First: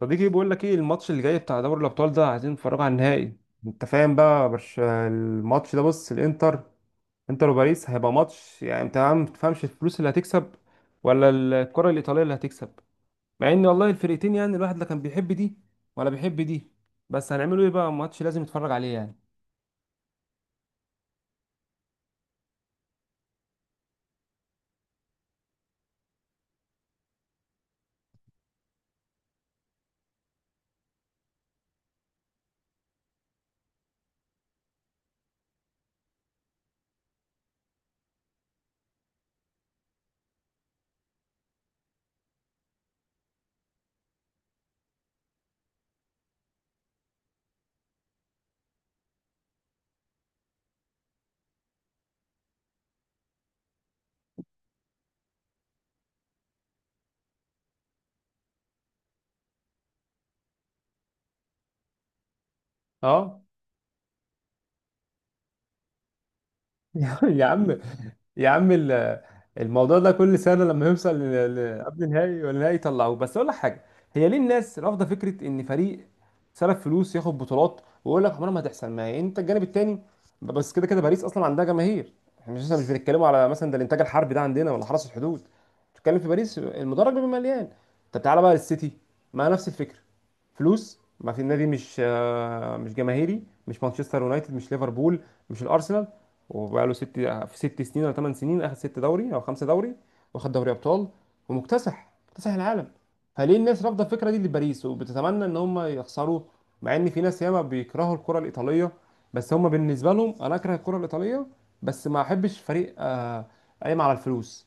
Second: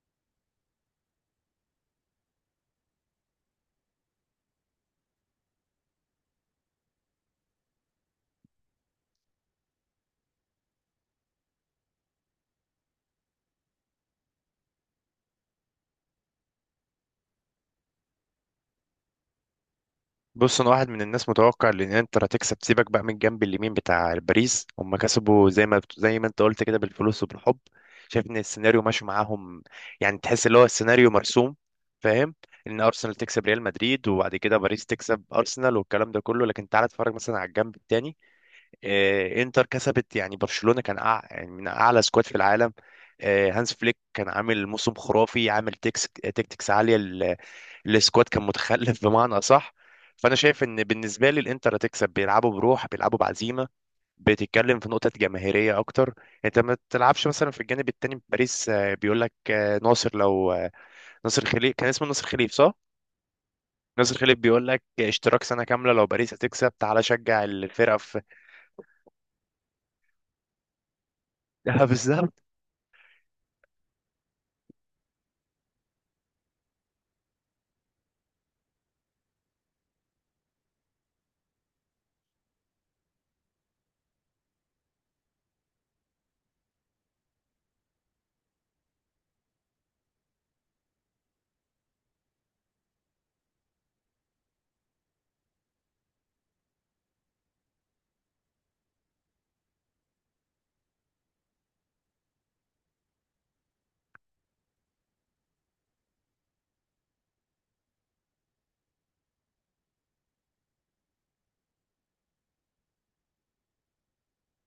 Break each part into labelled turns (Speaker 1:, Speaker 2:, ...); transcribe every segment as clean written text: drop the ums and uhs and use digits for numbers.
Speaker 1: صديقي بيقول لك ايه الماتش اللي جاي بتاع دوري الابطال ده، عايزين نتفرج على النهائي. انت فاهم بقى؟ برش الماتش ده. بص، الانتر، انتر وباريس هيبقى ماتش. يعني انت ما تفهمش الفلوس اللي هتكسب ولا الكرة الايطالية اللي هتكسب؟ مع ان والله الفرقتين، يعني الواحد لا كان بيحب دي ولا بيحب دي، بس هنعمله ايه؟ بقى ماتش لازم يتفرج عليه يعني.
Speaker 2: بص، انا واحد من الناس متوقع ان انتر هتكسب. سيبك بقى من الجنب اليمين بتاع باريس، هم كسبوا زي ما زي ما انت قلت كده بالفلوس وبالحب. شايف ان السيناريو ماشي معاهم، يعني تحس اللي هو السيناريو مرسوم. فاهم؟ ان ارسنال تكسب ريال مدريد، وبعد كده باريس تكسب ارسنال والكلام ده كله. لكن تعالى اتفرج مثلا على الجنب التاني. انتر كسبت، يعني برشلونة كان يعني من اعلى سكواد في العالم. هانس فليك كان عامل موسم خرافي، عامل تكتكس عالية السكواد، كان متخلف بمعنى اصح. فانا شايف ان بالنسبة لي الانتر هتكسب، بيلعبوا بروح، بيلعبوا بعزيمة. بتتكلم في نقطة جماهيرية اكتر. انت ما تلعبش مثلا في الجانب التاني في باريس، بيقول لك ناصر، لو ناصر خليف، كان اسمه ناصر خليف صح؟
Speaker 1: اه.
Speaker 2: ناصر خليف بيقول لك اشتراك سنة كاملة لو باريس هتكسب، تعالى
Speaker 1: يا يا
Speaker 2: شجع
Speaker 1: عم
Speaker 2: الفرقة في...
Speaker 1: يا عم ال- الموضوع ده كل سنه لما يوصل قبل نهائي
Speaker 2: بالظبط.
Speaker 1: ولا نهائي يطلعوه. بس اقول لك حاجه، هي ليه الناس رافضه فكره ان فريق صرف فلوس ياخد بطولات، ويقول لك عمرها ما هتحصل؟ ما هي انت الجانب التاني، بس كده كده باريس اصلا عندها جماهير. احنا مش بنتكلموا على مثلا ده الانتاج الحربي ده عندنا ولا حرس الحدود، بتتكلم في باريس، المدرج بيبقى مليان. طب تعالى بقى للسيتي، ما نفس الفكره، فلوس. ما في النادي مش مش جماهيري، مش مانشستر يونايتد، مش ليفربول، مش الارسنال. وبقاله ست في ست سنين ولا ثمان سنين اخد ست دوري او خمسه دوري، واخد دوري ابطال، ومكتسح مكتسح العالم. فليه الناس رافضه الفكره دي لباريس وبتتمنى ان هم يخسروه؟ مع ان في ناس ياما بيكرهوا الكره الايطاليه، بس هم بالنسبه لهم، انا اكره الكره الايطاليه بس ما احبش فريق قايم على الفلوس.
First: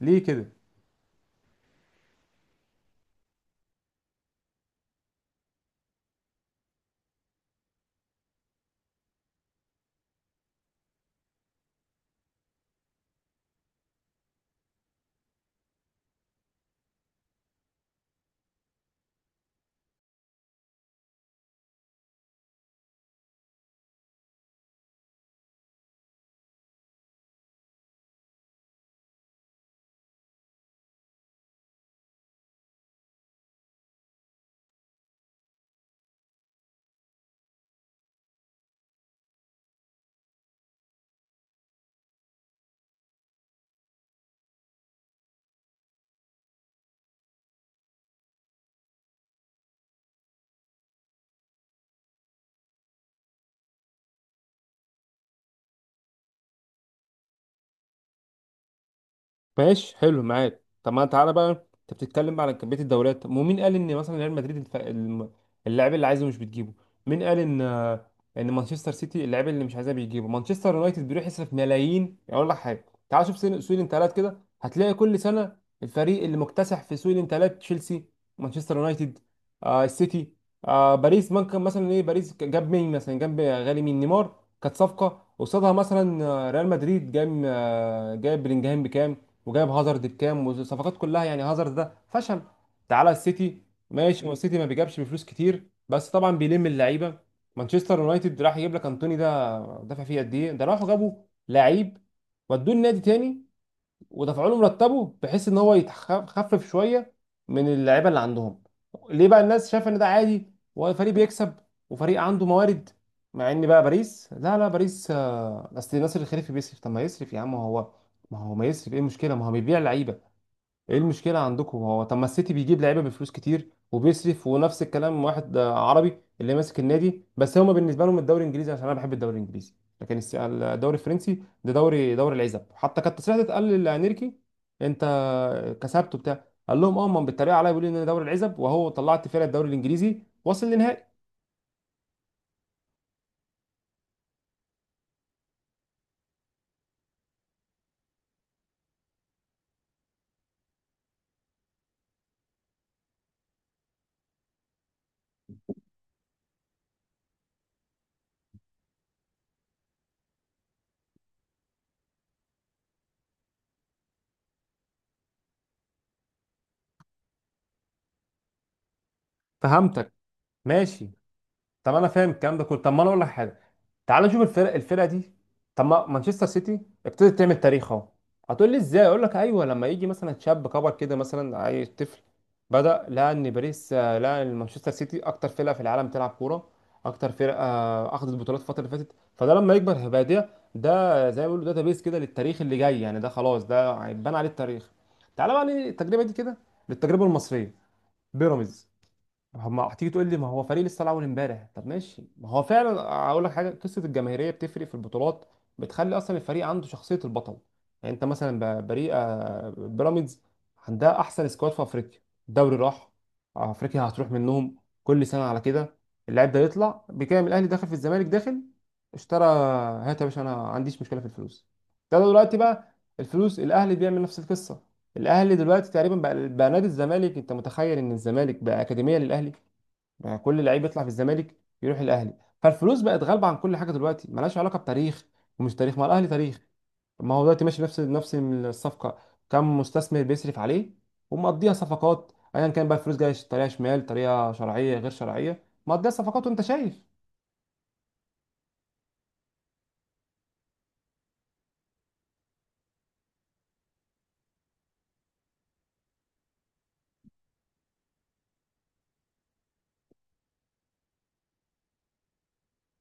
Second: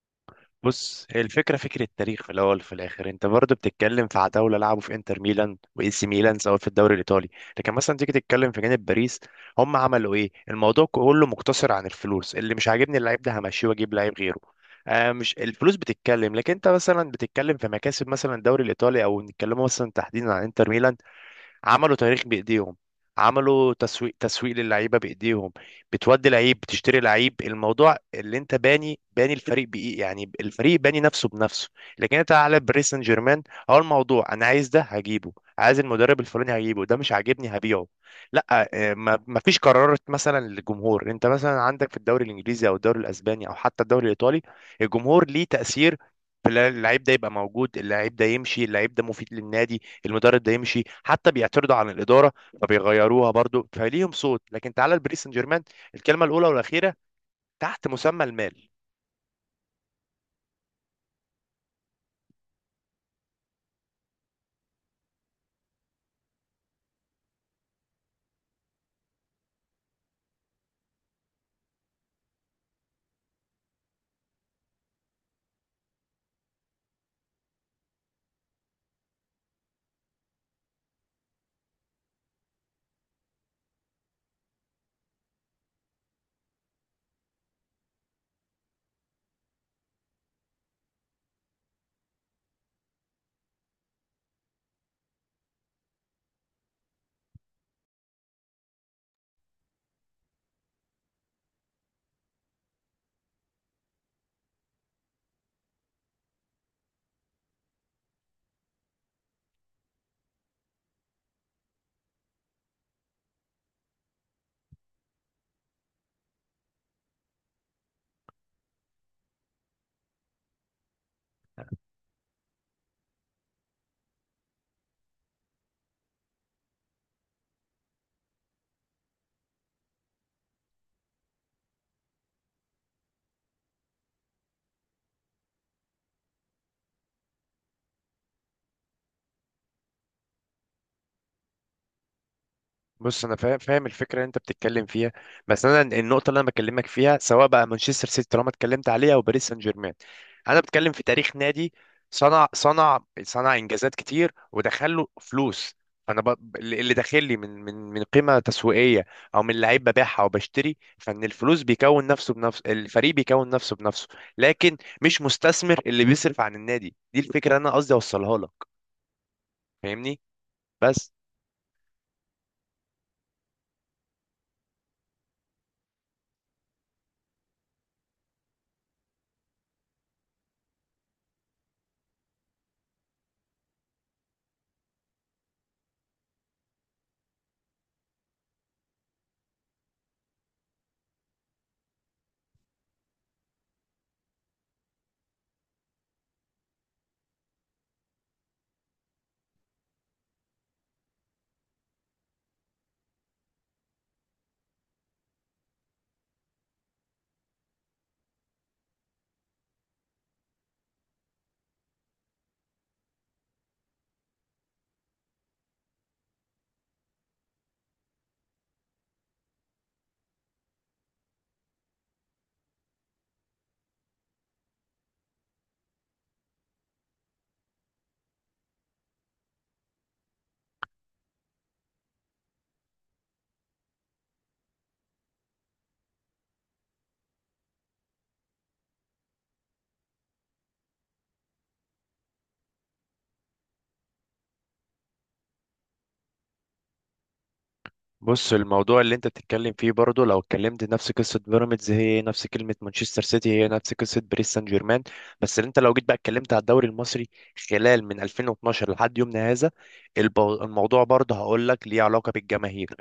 Speaker 1: ليه كده؟
Speaker 2: بص، هي الفكرة فكرة تاريخ في الأول وفي الآخر. أنت برضه بتتكلم في عتاولة لعبوا في إنتر ميلان وإي سي ميلان، سواء في الدوري الإيطالي. لكن مثلا تيجي تتكلم في جانب باريس، هم عملوا إيه؟ الموضوع كله مقتصر عن الفلوس. اللي مش عاجبني اللعيب ده همشيه وأجيب لعيب غيره. آه، مش الفلوس بتتكلم، لكن أنت مثلا بتتكلم في مكاسب، مثلا الدوري الإيطالي، أو نتكلموا مثلا تحديدا عن إنتر ميلان. عملوا تاريخ بايديهم، عملوا تسويق للعيبه بايديهم. بتودي لعيب، بتشتري لعيب. الموضوع اللي انت باني الفريق بايه، يعني الفريق باني نفسه بنفسه. لكن انت على باريس سان جيرمان، هو الموضوع: انا عايز ده هجيبه، عايز المدرب الفلاني هجيبه، ده مش عاجبني هبيعه. لا ما فيش قرارات مثلا للجمهور. انت مثلا عندك في الدوري الانجليزي او الدوري الاسباني او حتى الدوري الايطالي، الجمهور ليه تاثير، في اللعيب ده يبقى موجود، اللعيب ده يمشي، اللعيب ده مفيد للنادي، المدرب ده يمشي. حتى بيعترضوا عن الاداره فبيغيروها، برضو فليهم صوت. لكن تعالى لباريس سان جيرمان، الكلمه الاولى والاخيره تحت مسمى المال.
Speaker 1: ماشي، حلو معاك. طب ما تعالى بقى، انت بتتكلم على كميه الدوريات. طب ومين قال ان مثلا ريال مدريد اللاعب اللي عايزه مش بتجيبه؟ مين قال ان ان مانشستر سيتي اللاعب اللي مش عايزاه بيجيبه؟ مانشستر يونايتد بيروح يصرف ملايين. اقول لك حاجه، تعال شوف سوق الانتقالات كده، هتلاقي كل سنه الفريق اللي مكتسح في سوق الانتقالات تشيلسي، مانشستر يونايتد، آه السيتي. آه باريس ممكن مثلا ايه؟ باريس جاب مين مثلا؟ جاب غالي مين؟ نيمار. كانت صفقه قصادها مثلا ريال مدريد جاب، جاب بلينجهام بكام، وجايب هازارد بكام. والصفقات كلها يعني هازارد ده فشل. تعالى السيتي، ماشي هو السيتي ما بيجابش بفلوس كتير بس طبعا بيلم اللعيبه. مانشستر يونايتد راح يجيب لك انتوني، ده دفع فيه قد ايه؟ ده راحوا جابوا لعيب ودوه النادي تاني، ودفعوا له مرتبه بحيث ان هو يخفف شويه من اللعيبه اللي عندهم. ليه بقى الناس شايفه ان ده عادي وفريق بيكسب وفريق عنده موارد؟ مع ان بقى باريس، لا لا باريس، اصل ناصر الخليفي بيصرف. طب ما يصرف يا عم، هو ما هو ما يصرف ايه المشكله؟ ما هو بيبيع لعيبه. ايه المشكله عندكم هو؟ طب ما السيتي بيجيب لعيبه بفلوس كتير وبيصرف ونفس الكلام. واحد عربي اللي ماسك النادي. بس هما بالنسبه لهم الدوري الانجليزي، عشان انا بحب الدوري الانجليزي، لكن الدوري الفرنسي ده دوري، دوري العزب. حتى كانت تصريحات اتقال لانيركي انت كسبته بتاع، قال لهم اه ما بيتريق عليا بيقول لي ان ده دوري العزب، وهو طلعت فرقه الدوري الانجليزي وصل للنهائي.
Speaker 2: بص، انا فاهم الفكره اللي انت بتتكلم فيها. بس انا النقطه اللي انا بكلمك فيها، سواء بقى مانشستر سيتي طالما اتكلمت عليها او باريس سان جيرمان، انا بتكلم في تاريخ نادي صنع انجازات كتير ودخل له فلوس. فانا اللي داخل لي من قيمه تسويقيه او من لعيب ببيعها او بشتري، فان الفلوس بيكون نفسه بنفسه، الفريق بيكون نفسه بنفسه. لكن مش مستثمر اللي بيصرف عن النادي. دي الفكره اللي انا قصدي اوصلها لك.
Speaker 1: فهمتك.
Speaker 2: فاهمني؟
Speaker 1: ماشي.
Speaker 2: بس.
Speaker 1: طب انا فاهم الكلام ده كله. طب ما انا اقول لك حاجه، تعال نشوف الفرق، الفرقه دي، طب ما مانشستر سيتي ابتدت تعمل تاريخ اهو. هتقول لي ازاي؟ اقول لك ايوه، لما يجي مثلا شاب كبر كده مثلا عايز طفل، بدا لقى ان باريس، لقى ان مانشستر سيتي اكتر فرقه في العالم بتلعب كوره، اكتر فرقه اخذت بطولات الفتره اللي فاتت، فده لما يكبر هيبقى ده ده زي ما بيقولوا داتا بيس كده للتاريخ اللي جاي. يعني ده خلاص ده هيتبنى عليه التاريخ. تعالى بقى للتجربه دي كده، للتجربه المصريه، بيراميدز. هما هتيجي تقول لي ما هو فريق لسه الاول امبارح، طب ماشي ما هو فعلا. اقول لك حاجه، قصه الجماهيريه بتفرق في البطولات، بتخلي اصلا الفريق عنده شخصيه البطل. يعني انت مثلا فريق بيراميدز عندها احسن سكواد في افريقيا، الدوري راح، افريقيا هتروح منهم، كل سنه على كده. اللاعب ده يطلع بكام؟ الاهلي داخل، في الزمالك داخل، اشترى. هات يا باشا، انا ما عنديش مشكله في الفلوس. ده دلوقتي بقى الفلوس، الاهلي بيعمل نفس القصه. الاهلي دلوقتي تقريبا بقى نادي الزمالك، انت متخيل ان الزمالك بقى اكاديميه للاهلي؟ بقى كل لعيب يطلع في الزمالك يروح الاهلي. فالفلوس بقت غالبه عن كل حاجه دلوقتي، ملهاش علاقه بتاريخ. ومش تاريخ، ما الاهلي تاريخ، ما هو دلوقتي ماشي نفس الصفقه، كم مستثمر بيصرف عليه ومقضيها صفقات، ايا كان بقى الفلوس جايه طريقه شمال، طريقه شرعيه، غير شرعيه، مقضيها صفقات. وانت شايف.
Speaker 2: بص، الموضوع اللي انت بتتكلم فيه برضه، لو اتكلمت نفس قصه بيراميدز، هي نفس كلمه مانشستر سيتي، هي نفس قصه باريس سان جيرمان. بس اللي انت لو جيت بقى اتكلمت على الدوري المصري خلال من 2012 لحد يومنا هذا، الموضوع برضه هقول لك ليه علاقه بالجماهير.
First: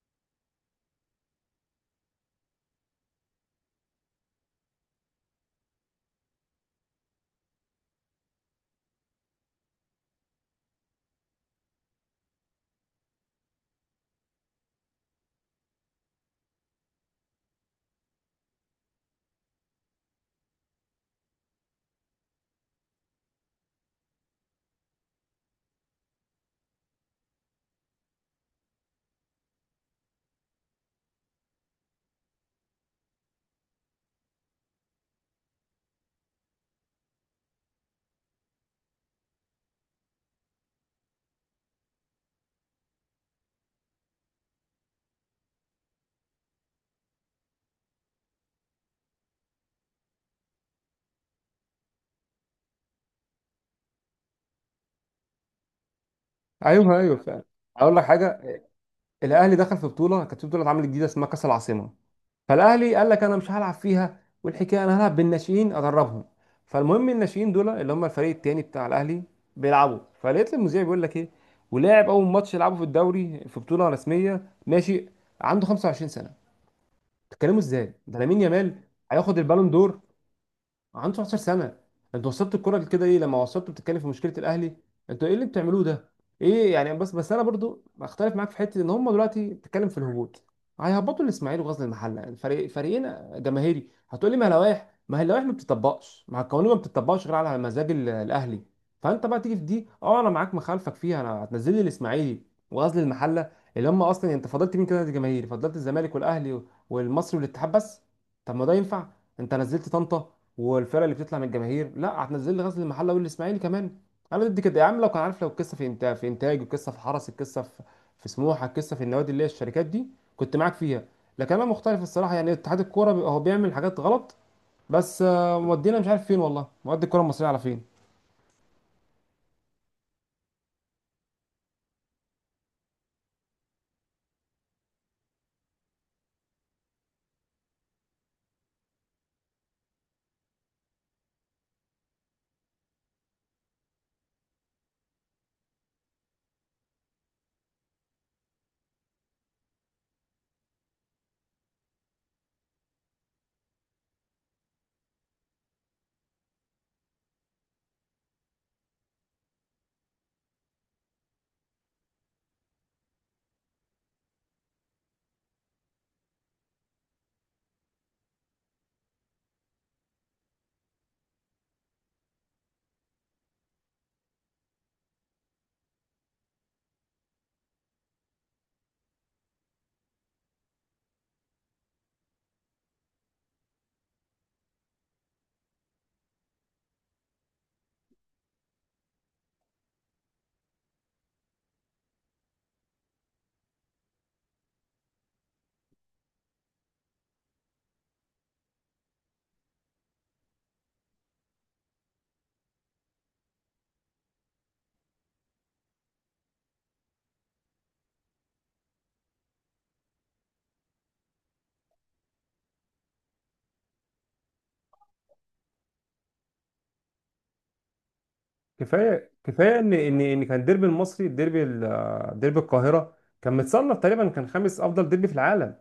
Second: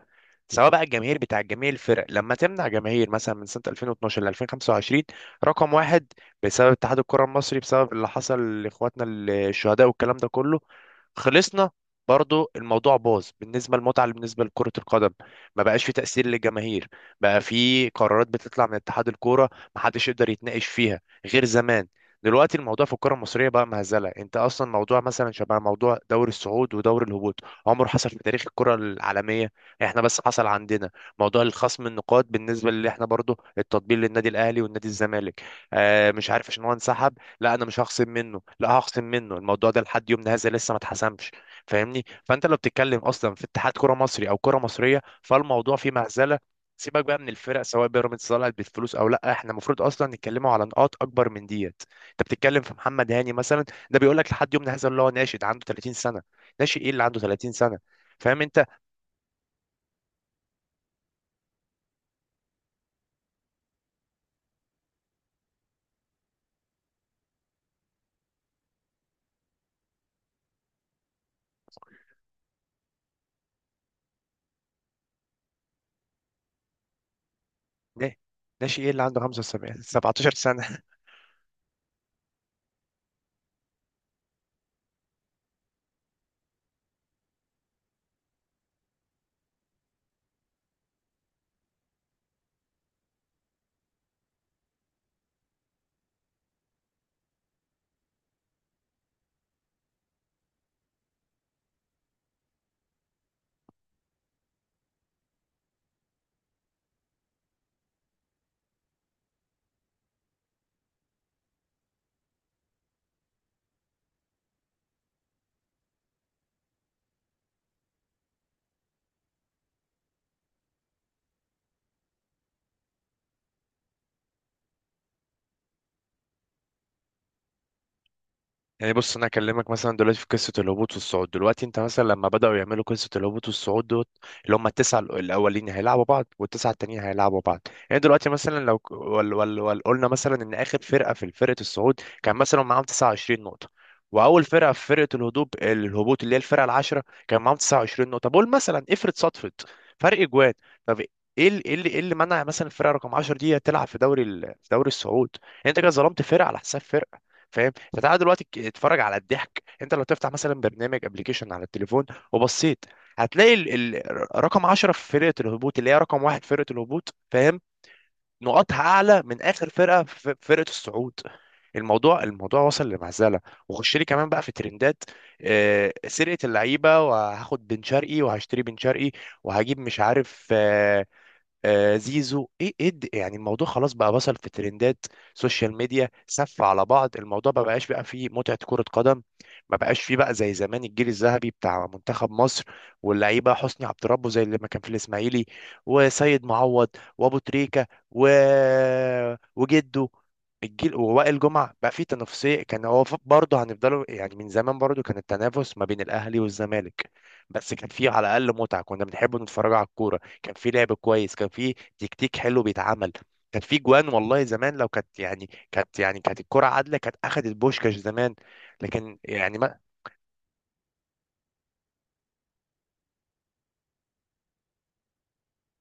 Speaker 2: سواء بقى الجماهير بتاع جميع الفرق، لما تمنع جماهير مثلا من سنه 2012 ل 2025، رقم واحد، بسبب اتحاد الكره المصري، بسبب اللي حصل لاخواتنا الشهداء والكلام ده كله، خلصنا. برضو الموضوع باظ بالنسبة للمتعة، بالنسبة لكرة القدم. ما بقاش في تأثير للجماهير، بقى في قرارات بتطلع من اتحاد الكورة ما حدش يقدر يتناقش فيها غير زمان. دلوقتي الموضوع في الكرة المصرية بقى مهزلة. انت اصلا موضوع مثلا شبه موضوع دوري الصعود ودوري الهبوط، عمره حصل في تاريخ الكرة العالمية، احنا بس حصل عندنا. موضوع الخصم النقاط بالنسبة اللي احنا برضو التطبيل للنادي الاهلي والنادي الزمالك. آه، مش عارف عشان هو انسحب، لا انا مش هخصم منه، لا هخصم منه. الموضوع ده لحد يومنا هذا لسه ما اتحسمش. فاهمني؟ فانت لو بتتكلم اصلا في اتحاد كرة مصري او كرة مصرية، فالموضوع فيه مهزله. سيبك بقى من الفرق، سواء بيراميدز طلعت بالفلوس او لا، احنا المفروض اصلا نتكلموا على نقاط اكبر من ديت. انت بتتكلم في محمد هاني مثلا؟ ده بيقول لك لحد يومنا هذا اللي هو ناشئ، ده عنده 30 سنه. ناشئ ايه
Speaker 1: ايوه
Speaker 2: اللي
Speaker 1: ايوه
Speaker 2: عنده
Speaker 1: فعلا.
Speaker 2: 30 سنه؟
Speaker 1: اقول لك حاجه،
Speaker 2: فاهم انت؟
Speaker 1: الاهلي دخل في بطوله، كانت في بطوله اتعملت جديده اسمها كاس العاصمه. فالاهلي قال لك انا مش هلعب فيها، والحكايه انا هلعب بالناشئين ادربهم. فالمهم الناشئين دول اللي هم الفريق التاني بتاع الاهلي بيلعبوا. فلقيت المذيع بيقول لك ايه؟ ولاعب اول ماتش يلعبه في الدوري في بطوله رسميه ناشئ عنده 25 سنه. بتتكلموا ازاي؟
Speaker 2: نا-
Speaker 1: ده لامين يامال
Speaker 2: ناشئ ايه اللي عنده
Speaker 1: هياخد البالون
Speaker 2: 75
Speaker 1: دور،
Speaker 2: 17 سنه؟
Speaker 1: عنده 19 سنه. انتوا وصلتوا الكره لكده؟ ايه لما وصلتوا بتتكلم في مشكله الاهلي، انتوا ايه اللي بتعملوه ده؟ ايه يعني؟ بس انا برضو بختلف معاك في حته، ان هم دلوقتي بتتكلم في الهبوط، هيهبطوا الاسماعيلي وغزل المحله، يعني فريق فريقين جماهيري. هتقول لي ما لوائح، ما هي اللوائح ما بتطبقش، ما هي القوانين ما بتطبقش غير على مزاج الاهلي. فانت بقى تيجي في دي اه انا معاك، مخالفك فيها، انا هتنزل لي الاسماعيلي وغزل المحله اللي هم اصلا. انت فضلت مين كده جماهيري؟ فضلت الزمالك والاهلي والمصري والاتحاد بس. طب ما ده ينفع؟ انت نزلت طنطا والفرق اللي بتطلع من الجماهير، لا هتنزل لي غزل المحله والاسماعيلي كمان. انا ضد كده يا عم. لو كان عارف، لو القصه في انتاج، في انتاج، القصه في حرس، القصه في في سموحه، القصه في النوادي اللي هي الشركات دي، كنت معاك فيها. لكن انا مختلف الصراحه، يعني اتحاد الكوره بيبقى هو بيعمل حاجات غلط. بس مودينا مش عارف فين، والله مودي الكوره المصريه على فين.
Speaker 2: يعني بص، انا اكلمك مثلا دلوقتي في قصه الهبوط والصعود. دلوقتي انت مثلا لما بداوا يعملوا قصه الهبوط والصعود دوت، اللي هم التسعه الاولين هيلعبوا بعض والتسعه التانيين هيلعبوا بعض. يعني دلوقتي مثلا لو وال وال وال قلنا مثلا ان اخر فرقه في فرقه الصعود كان مثلا معاهم 29 نقطه، واول فرقه في فرقه الهبوط، الهبوط اللي هي الفرقه العاشره، كان معاهم 29 نقطه. بقول مثلا، افرض صدفت فرق جوان. طب ايه ايه اللي ايه اللي منع مثلا الفرقه رقم 10 دي تلعب في دوري في دوري الصعود؟ يعني انت كده ظلمت فرقه على حساب فرقه. فاهم انت؟ تعالى دلوقتي اتفرج على الضحك. انت لو تفتح مثلا برنامج ابلكيشن على التليفون وبصيت، هتلاقي رقم 10 في فرقه الهبوط، اللي هي رقم واحد فرقه الهبوط، فاهم؟ نقاطها اعلى من اخر فرقه في فرقه الصعود. الموضوع وصل لمعزله. وخش لي كمان بقى في ترندات، سرقه اللعيبه، وهاخد بن شرقي وهشتري بن شرقي، وهجيب مش عارف، زيزو، ايه ايه يعني الموضوع خلاص بقى وصل في ترندات، سوشيال ميديا، سف على بعض. الموضوع ما بقاش بقى فيه متعة كرة قدم. ما بقاش فيه بقى زي زمان الجيل الذهبي بتاع منتخب مصر واللعيبة، حسني عبد ربه زي اللي ما كان في الاسماعيلي، وسيد معوض، وابو تريكة، و... وجده، الجيل، ووائل جمعة. بقى فيه تنافسية، كان هو برضه هنفضلوا يعني. من زمان برضه كان التنافس ما بين الاهلي والزمالك، بس كان فيه على الاقل متعة. كنا بنحب نتفرج على الكورة، كان في لعب كويس، كان في تكتيك حلو بيتعمل. كان في جوان والله زمان. لو كانت الكرة عادلة، كانت أخدت بوشكاش زمان. لكن
Speaker 1: كفايه
Speaker 2: يعني
Speaker 1: كفايه
Speaker 2: ما...
Speaker 1: ان كان الديربي المصري، الديربي ديربي القاهره كان متصنف تقريبا، كان خامس افضل ديربي في العالم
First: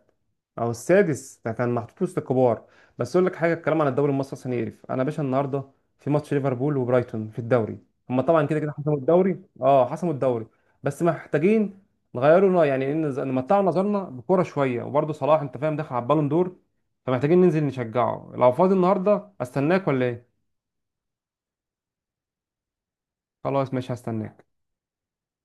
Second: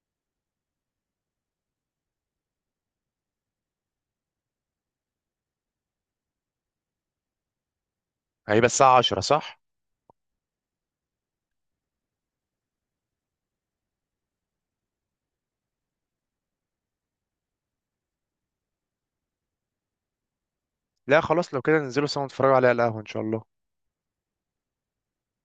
Speaker 1: او السادس، ده كان محطوط وسط الكبار. بس اقول لك حاجه، الكلام عن الدوري المصري عشان يقرف. انا يا باشا النهارده في ماتش ليفربول وبرايتون في الدوري، هما طبعا كده
Speaker 2: هيبقى
Speaker 1: كده حسموا
Speaker 2: الساعة 10
Speaker 1: الدوري
Speaker 2: صح؟
Speaker 1: اه حسموا الدوري، بس محتاجين نغيروا يعني نمتعوا نظرنا بكوره شويه، وبرده صلاح انت فاهم داخل على البالون دور، فمحتاجين ننزل نشجعه. لو فاضي النهارده استناك، ولا ايه؟
Speaker 2: لا خلاص، لو كده ننزلوا سوا نتفرجوا عليها على القهوة إن شاء الله.
Speaker 1: خلاص ماشي هستناك.